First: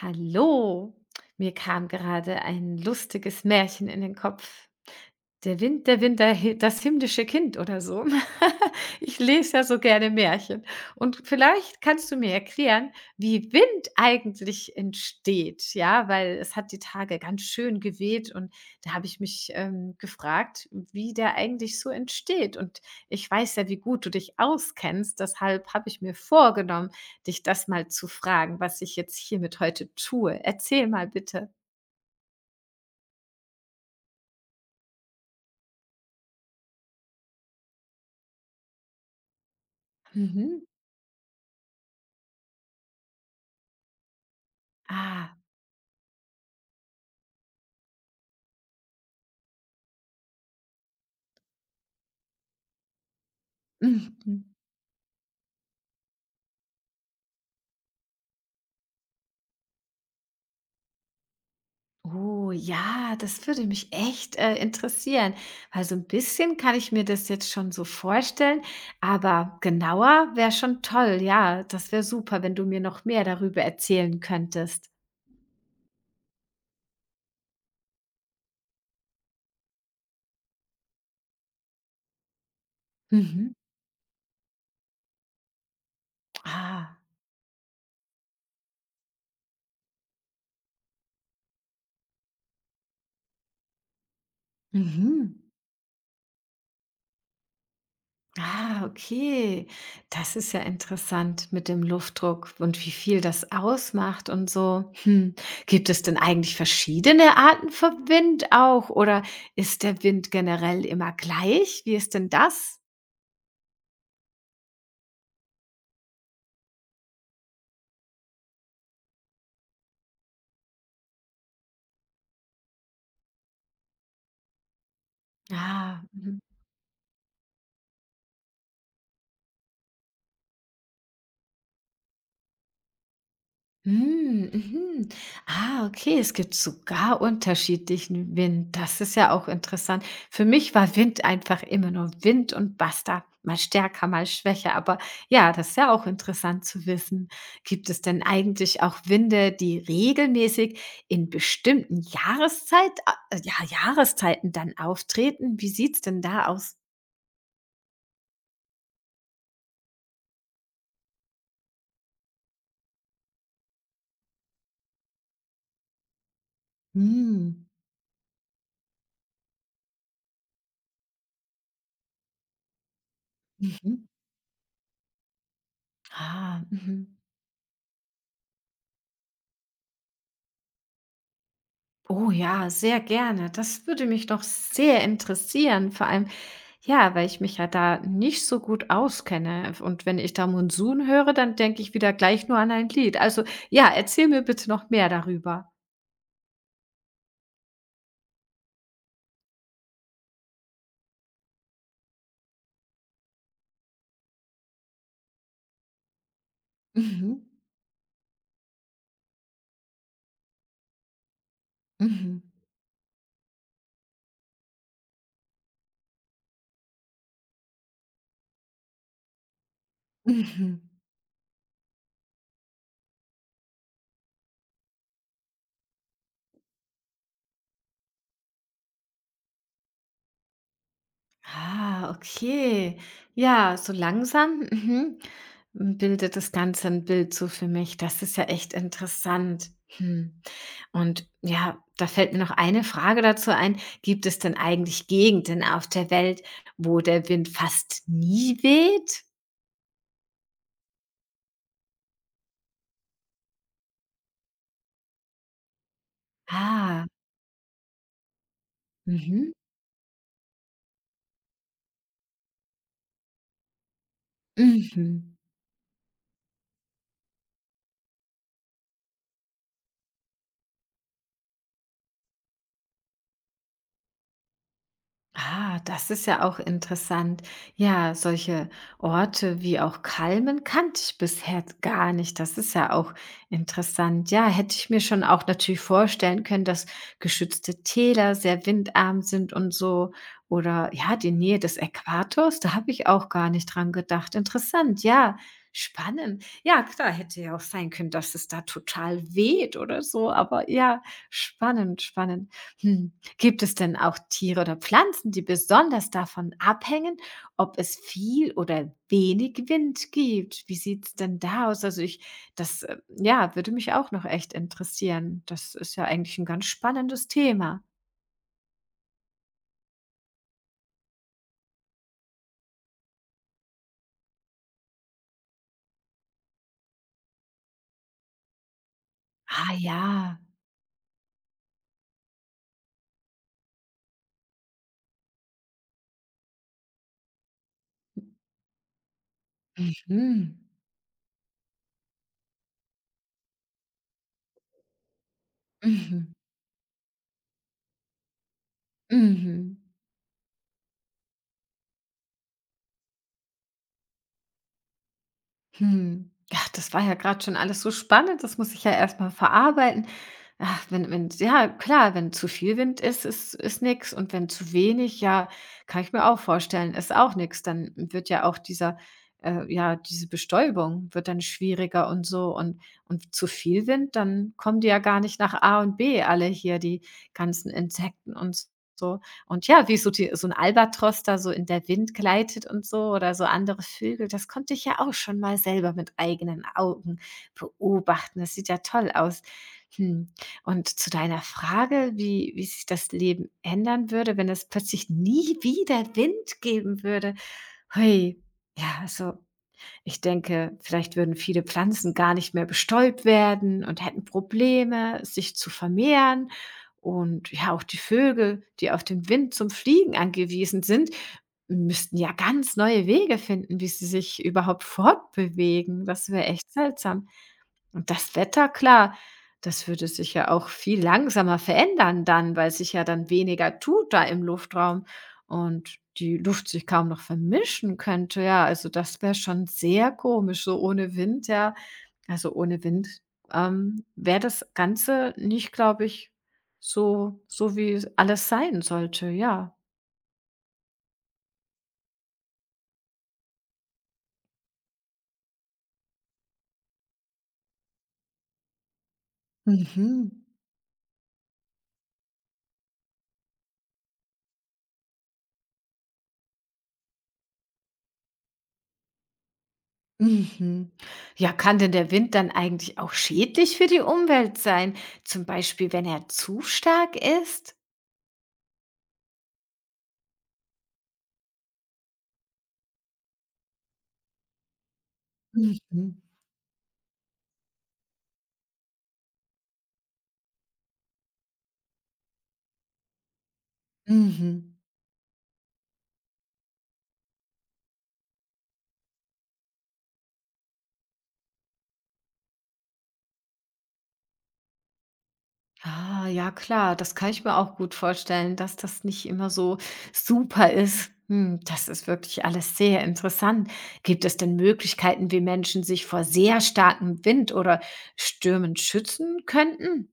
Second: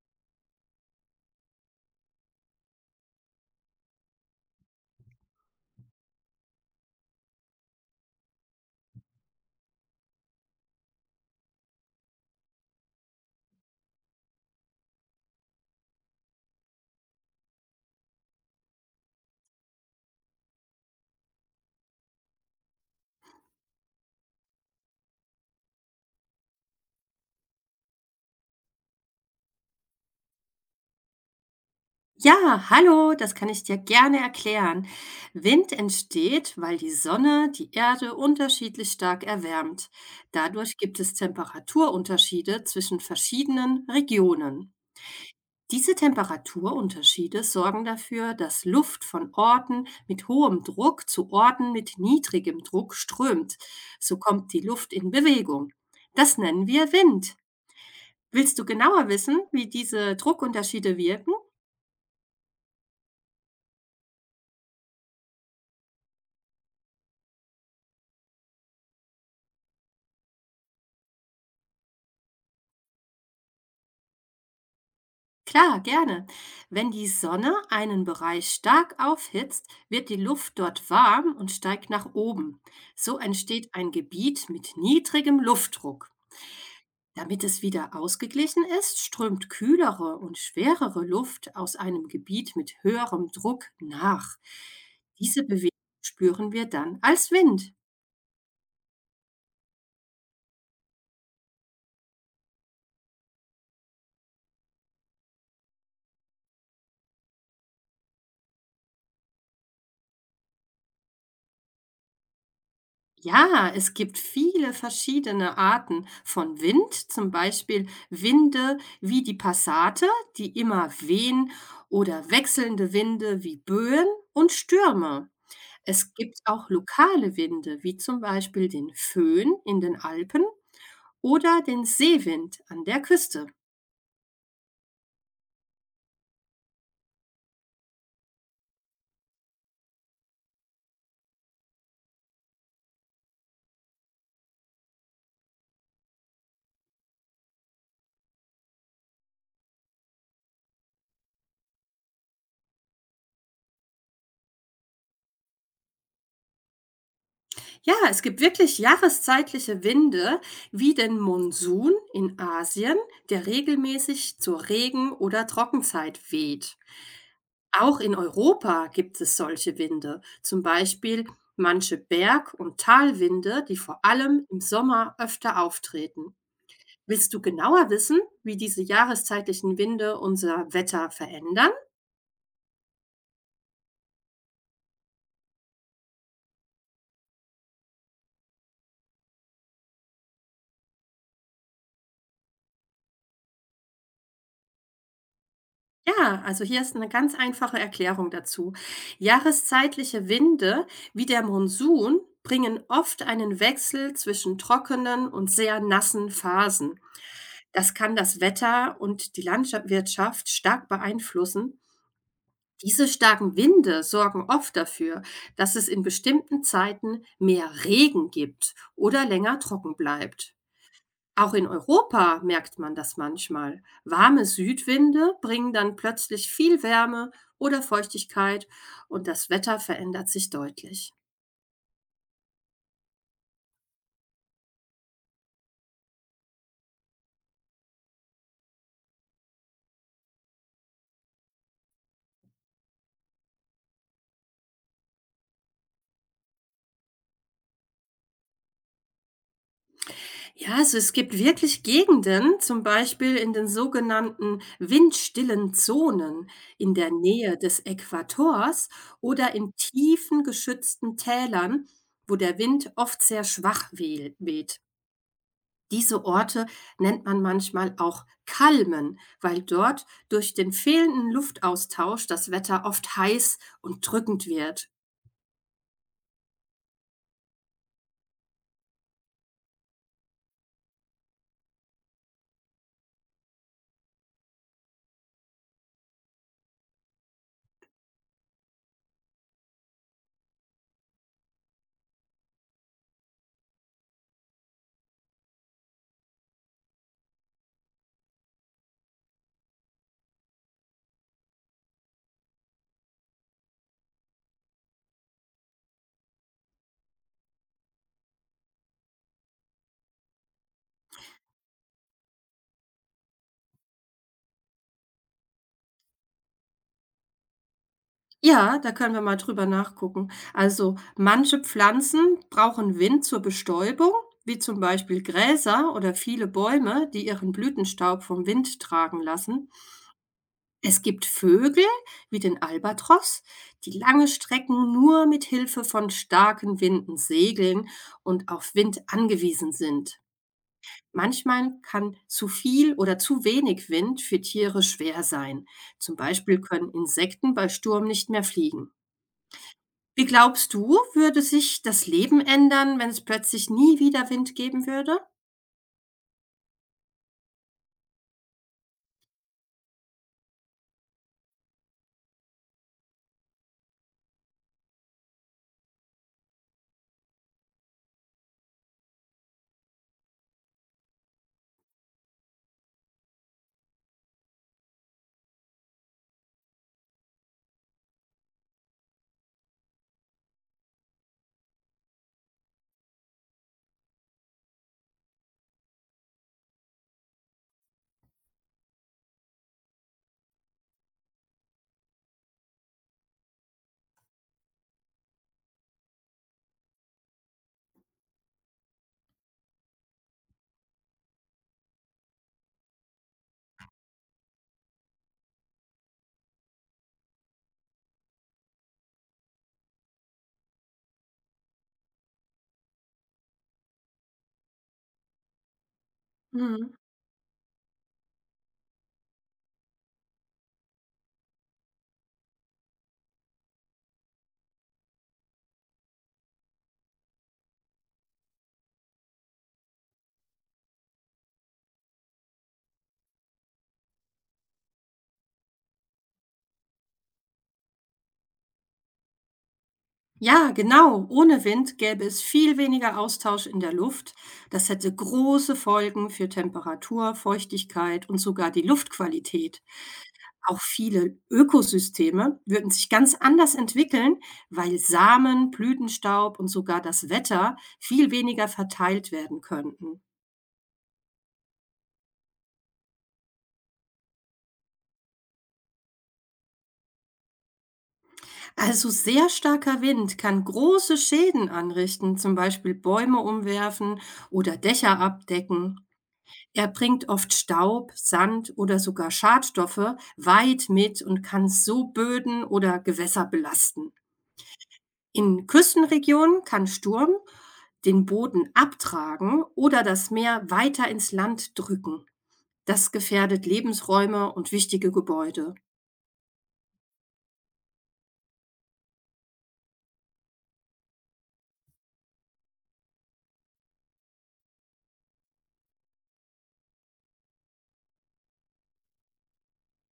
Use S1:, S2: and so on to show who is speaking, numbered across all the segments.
S1: Hallo, mir kam gerade ein lustiges Märchen in den Kopf. Der Wind, der Wind, der hi das himmlische Kind oder so. Ich lese ja so gerne Märchen. Und vielleicht kannst du mir erklären, wie Wind eigentlich entsteht, ja? Weil es hat die Tage ganz schön geweht und da habe ich mich, gefragt, wie der eigentlich so entsteht. Und ich weiß ja, wie gut du dich auskennst, deshalb habe ich mir vorgenommen, dich das mal zu fragen, was ich jetzt hiermit heute tue. Erzähl mal bitte.
S2: Ja, hallo, das kann ich dir gerne erklären. Wind entsteht, weil die Sonne die Erde unterschiedlich stark erwärmt.
S1: Mhm.
S2: Dadurch gibt es Temperaturunterschiede zwischen verschiedenen Regionen.
S1: Ah.
S2: Diese Temperaturunterschiede sorgen dafür, dass Luft von Orten mit hohem Druck zu Orten mit niedrigem Druck strömt. So
S1: Mhm.
S2: kommt die Luft in Bewegung. Das nennen wir Wind. Willst du genauer wissen, wie diese Druckunterschiede wirken?
S1: Oh ja, das würde mich echt interessieren, weil so ein bisschen kann ich mir das jetzt schon so vorstellen, aber genauer wäre schon toll. Ja, das wäre super, wenn du mir noch mehr darüber erzählen könntest.
S2: Klar, gerne. Wenn die Sonne einen Bereich stark aufhitzt, wird die Luft dort warm und steigt nach oben. So
S1: Mhm.
S2: entsteht ein Gebiet mit niedrigem Luftdruck.
S1: Ah.
S2: Damit es wieder ausgeglichen ist, strömt kühlere und schwerere Luft aus einem Gebiet mit höherem Druck nach.
S1: Mhm.
S2: Diese Bewegung spüren wir dann als Wind.
S1: Ah, okay. Das ist ja interessant mit dem Luftdruck und wie viel das ausmacht und so. Hm. Gibt es denn eigentlich verschiedene Arten von Wind auch? Oder ist der Wind generell immer gleich? Wie ist denn das?
S2: Ja, es gibt viele verschiedene Arten von Wind, zum Beispiel Winde wie die Passate, die immer wehen, oder wechselnde Winde wie Böen und Stürme.
S1: Ah,
S2: Es
S1: mhm.
S2: gibt auch lokale Winde, wie zum Beispiel den Föhn in den Alpen oder den Seewind an der Küste.
S1: Hm, mhm. Ah, okay, es gibt sogar unterschiedlichen Wind. Das ist ja auch interessant. Für mich war Wind einfach immer nur Wind und basta. Mal stärker, mal schwächer. Aber ja, das ist ja auch interessant zu wissen. Gibt es denn eigentlich auch Winde, die regelmäßig in bestimmten ja, Jahreszeiten dann auftreten? Wie sieht's denn da aus?
S2: Ja, es gibt wirklich jahreszeitliche Winde wie den Monsun in Asien, der regelmäßig zur Regen- oder Trockenzeit weht.
S1: Hm.
S2: Auch in Europa gibt es solche Winde, zum Beispiel manche Berg- und Talwinde, die vor
S1: Mhm.
S2: allem im Sommer öfter auftreten.
S1: Ah, mhm.
S2: Willst du genauer wissen, wie diese jahreszeitlichen Winde unser Wetter verändern?
S1: Oh ja, sehr gerne. Das würde mich doch sehr interessieren. Vor allem, ja, weil ich mich ja da nicht so gut auskenne. Und wenn ich da Monsun höre, dann denke ich wieder gleich nur an ein Lied. Also ja, erzähl mir bitte noch mehr darüber.
S2: Ja, also hier ist eine ganz einfache Erklärung dazu. Jahreszeitliche Winde wie der Monsun bringen oft einen Wechsel zwischen trockenen und sehr nassen Phasen.
S1: Mhm.
S2: Das kann das Wetter und die Landwirtschaft stark beeinflussen.
S1: Mhm.
S2: Diese starken Winde sorgen oft dafür, dass es in bestimmten Zeiten mehr Regen gibt oder länger trocken bleibt.
S1: Mhm.
S2: Auch in Europa merkt man das manchmal. Warme Südwinde bringen dann plötzlich viel Wärme oder Feuchtigkeit und das Wetter verändert sich deutlich.
S1: Ah, okay. Ja, so langsam, mhm, bildet das Ganze ein Bild so für mich. Das ist ja echt interessant. Hm. Und ja, da fällt mir noch eine Frage dazu ein. Gibt es denn eigentlich Gegenden auf der Welt, wo der Wind fast nie weht?
S2: Ja, also es gibt wirklich Gegenden, zum Beispiel in den sogenannten windstillen Zonen in
S1: Ah,
S2: der Nähe des Äquators
S1: mhm,
S2: oder in tiefen geschützten Tälern, wo der Wind oft sehr schwach weht.
S1: mhm.
S2: Diese Orte nennt man manchmal auch Kalmen, weil dort durch den fehlenden Luftaustausch das Wetter oft heiß und drückend wird.
S1: Ah, das ist ja auch interessant. Ja, solche Orte wie auch Kalmen kannte ich bisher gar nicht. Das ist ja auch interessant. Ja, hätte ich mir schon auch natürlich vorstellen können, dass geschützte Täler sehr windarm sind und so. Oder ja, die Nähe des Äquators, da habe ich auch gar nicht dran gedacht. Interessant, ja, spannend. Ja, klar, hätte ja auch sein können, dass es da total weht oder so. Aber ja, spannend, spannend. Hm. Gibt es denn auch Tiere oder Pflanzen, die besonders davon abhängen, ob es viel oder wenig Wind gibt? Wie sieht's denn da aus? Also ich das, ja, würde mich auch noch echt interessieren. Das ist ja eigentlich ein ganz spannendes Thema.
S2: Ja, da können wir mal drüber nachgucken. Also manche Pflanzen brauchen Wind zur Bestäubung, wie zum Beispiel Gräser oder viele Bäume, die ihren Blütenstaub vom Wind tragen lassen.
S1: Ah ja.
S2: Es gibt Vögel wie den Albatros, die lange Strecken nur mit Hilfe von starken Winden segeln und auf Wind angewiesen sind.
S1: Mhm.
S2: Manchmal kann zu viel oder zu wenig Wind für Tiere schwer sein. Zum
S1: Mhm.
S2: Beispiel können Insekten bei Sturm nicht mehr fliegen.
S1: Mhm.
S2: Wie glaubst du, würde sich das Leben ändern, wenn es plötzlich nie wieder Wind geben würde?
S1: Hm. Ja, das war ja gerade schon alles so spannend. Das muss ich ja erst mal verarbeiten. Ach, wenn ja klar, wenn zu viel Wind ist, ist nix und wenn zu wenig, ja, kann ich mir auch vorstellen, ist auch nix. Dann wird ja auch dieser ja, diese Bestäubung wird dann schwieriger und so und zu viel Wind, dann kommen die ja gar nicht nach A und B alle hier, die ganzen Insekten und so. Und ja, wie so, die, so ein Albatros da so in der Wind gleitet und so oder so andere Vögel, das konnte ich ja auch schon mal selber mit eigenen Augen beobachten. Das sieht ja toll aus. Hm. Und zu deiner Frage, wie sich das Leben ändern würde, wenn es plötzlich nie wieder Wind geben würde. Hui. Ja, also ich denke, vielleicht würden viele Pflanzen gar nicht mehr bestäubt werden und hätten Probleme, sich zu vermehren. Und ja, auch die Vögel, die auf den Wind zum Fliegen angewiesen sind, müssten ja ganz neue Wege finden, wie sie sich überhaupt fortbewegen. Das wäre echt
S2: Mhm.
S1: seltsam. Und das Wetter, klar, das würde sich ja auch viel langsamer verändern dann, weil sich ja dann weniger tut da im Luftraum und die Luft sich kaum noch vermischen könnte. Ja, also das wäre schon sehr komisch, so ohne Wind, ja. Also ohne Wind wäre das Ganze nicht, glaube ich, so, so wie es alles sein sollte, ja.
S2: Ja, genau. Ohne Wind gäbe es viel weniger Austausch in der Luft. Das hätte große Folgen für Temperatur, Feuchtigkeit und sogar die Luftqualität.
S1: Mhm.
S2: Auch viele Ökosysteme würden sich ganz anders entwickeln, weil Samen, Blütenstaub und sogar das Wetter viel weniger verteilt werden könnten.
S1: Mhm. Ja, kann denn der Wind dann eigentlich auch schädlich für die Umwelt sein? Zum Beispiel, wenn er zu stark ist?
S2: Also sehr starker Wind kann große Schäden anrichten, zum Beispiel Bäume umwerfen oder Dächer abdecken.
S1: Mhm.
S2: Er bringt oft Staub, Sand oder sogar Schadstoffe weit mit und kann so Böden oder Gewässer belasten.
S1: Mhm.
S2: In Küstenregionen kann Sturm den Boden abtragen oder das Meer weiter ins Land drücken. Das gefährdet Lebensräume und wichtige Gebäude.
S1: Ah, ja klar, das kann ich mir auch gut vorstellen, dass das nicht immer so super ist. Hm, das ist wirklich alles sehr interessant. Gibt es denn Möglichkeiten, wie Menschen sich vor sehr starkem Wind oder Stürmen schützen könnten?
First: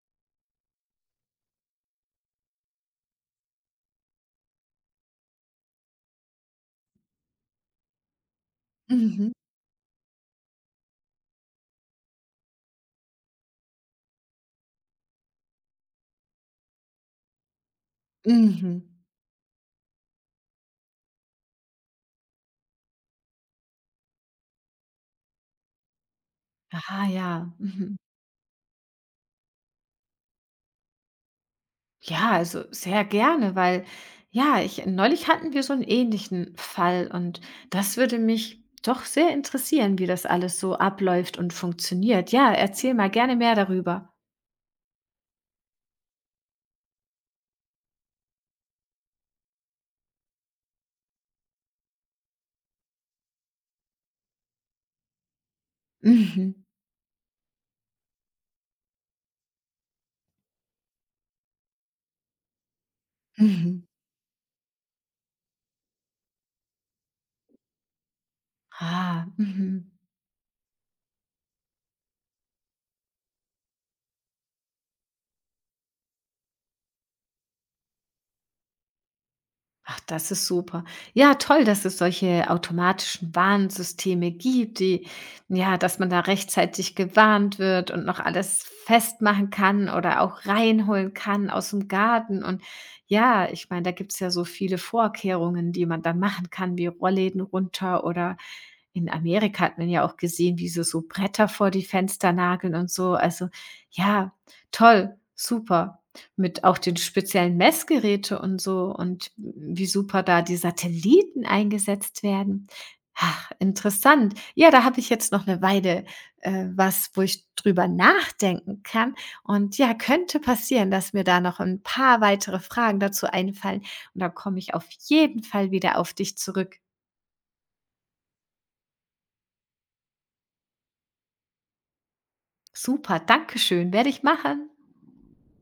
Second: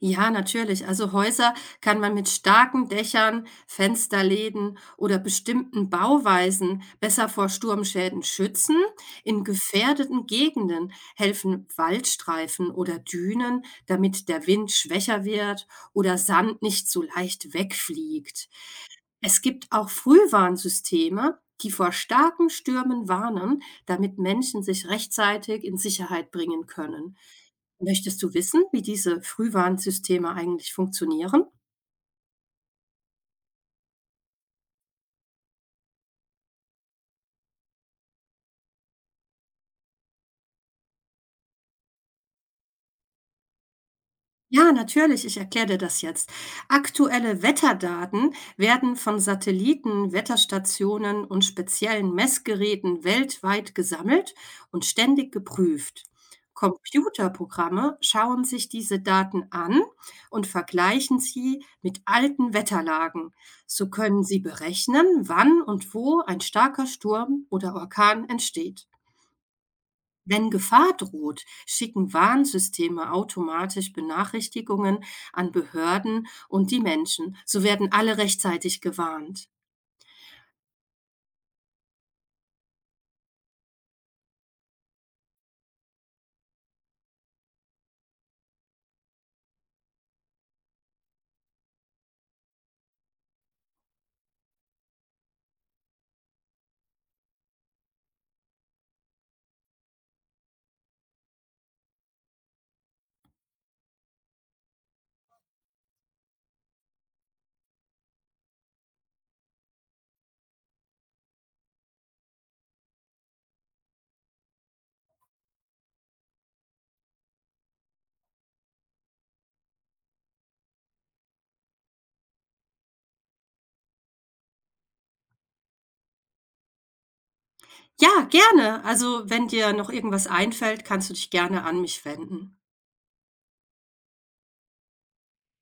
S2: Ja, natürlich. Also Häuser kann man mit starken Dächern, Fensterläden oder bestimmten Bauweisen besser vor Sturmschäden schützen.
S1: Mhm.
S2: In gefährdeten Gegenden helfen Waldstreifen oder Dünen, damit der Wind schwächer wird oder Sand nicht so leicht wegfliegt.
S1: Mhm.
S2: Es gibt auch Frühwarnsysteme, die vor starken Stürmen warnen, damit Menschen sich rechtzeitig in Sicherheit bringen
S1: Ah
S2: können.
S1: ja. Mhm.
S2: Möchtest du wissen, wie diese Frühwarnsysteme eigentlich funktionieren?
S1: Ja, also sehr gerne, weil ja, ich neulich hatten wir so einen ähnlichen Fall und das würde mich doch sehr interessieren, wie das alles so abläuft und funktioniert. Ja, erzähl mal gerne mehr darüber.
S2: Ja, natürlich, ich erkläre dir das jetzt. Aktuelle Wetterdaten werden von Satelliten, Wetterstationen und speziellen Messgeräten weltweit gesammelt und ständig geprüft.
S1: Mhm,
S2: Computerprogramme schauen sich diese Daten an und vergleichen sie mit alten Wetterlagen.
S1: mhm.
S2: So können sie berechnen, wann und wo ein starker Sturm oder Orkan entsteht.
S1: Ah, mhm.
S2: Wenn Gefahr droht, schicken Warnsysteme automatisch Benachrichtigungen an Behörden und die Menschen. So werden alle rechtzeitig gewarnt.
S1: Ach, das ist super. Ja, toll, dass es solche automatischen Warnsysteme gibt, die, ja, dass man da rechtzeitig gewarnt wird und noch alles festmachen kann oder auch reinholen kann aus dem Garten. Und ja, ich meine, da gibt es ja so viele Vorkehrungen, die man dann machen kann, wie Rollläden runter oder in Amerika hat man ja auch gesehen, wie sie so Bretter vor die Fenster nageln und so. Also ja, toll, super. Mit auch den speziellen Messgeräte und so und wie super da die Satelliten eingesetzt werden. Ach, interessant. Ja, da habe ich jetzt noch eine Weile, wo ich drüber nachdenken kann. Und ja, könnte passieren, dass mir da noch ein paar weitere Fragen dazu einfallen und dann komme ich auf jeden Fall wieder auf dich zurück.
S2: Ja, gerne. Also, wenn dir noch irgendwas einfällt, kannst du dich gerne an mich wenden.
S1: Super, dankeschön, werde ich machen.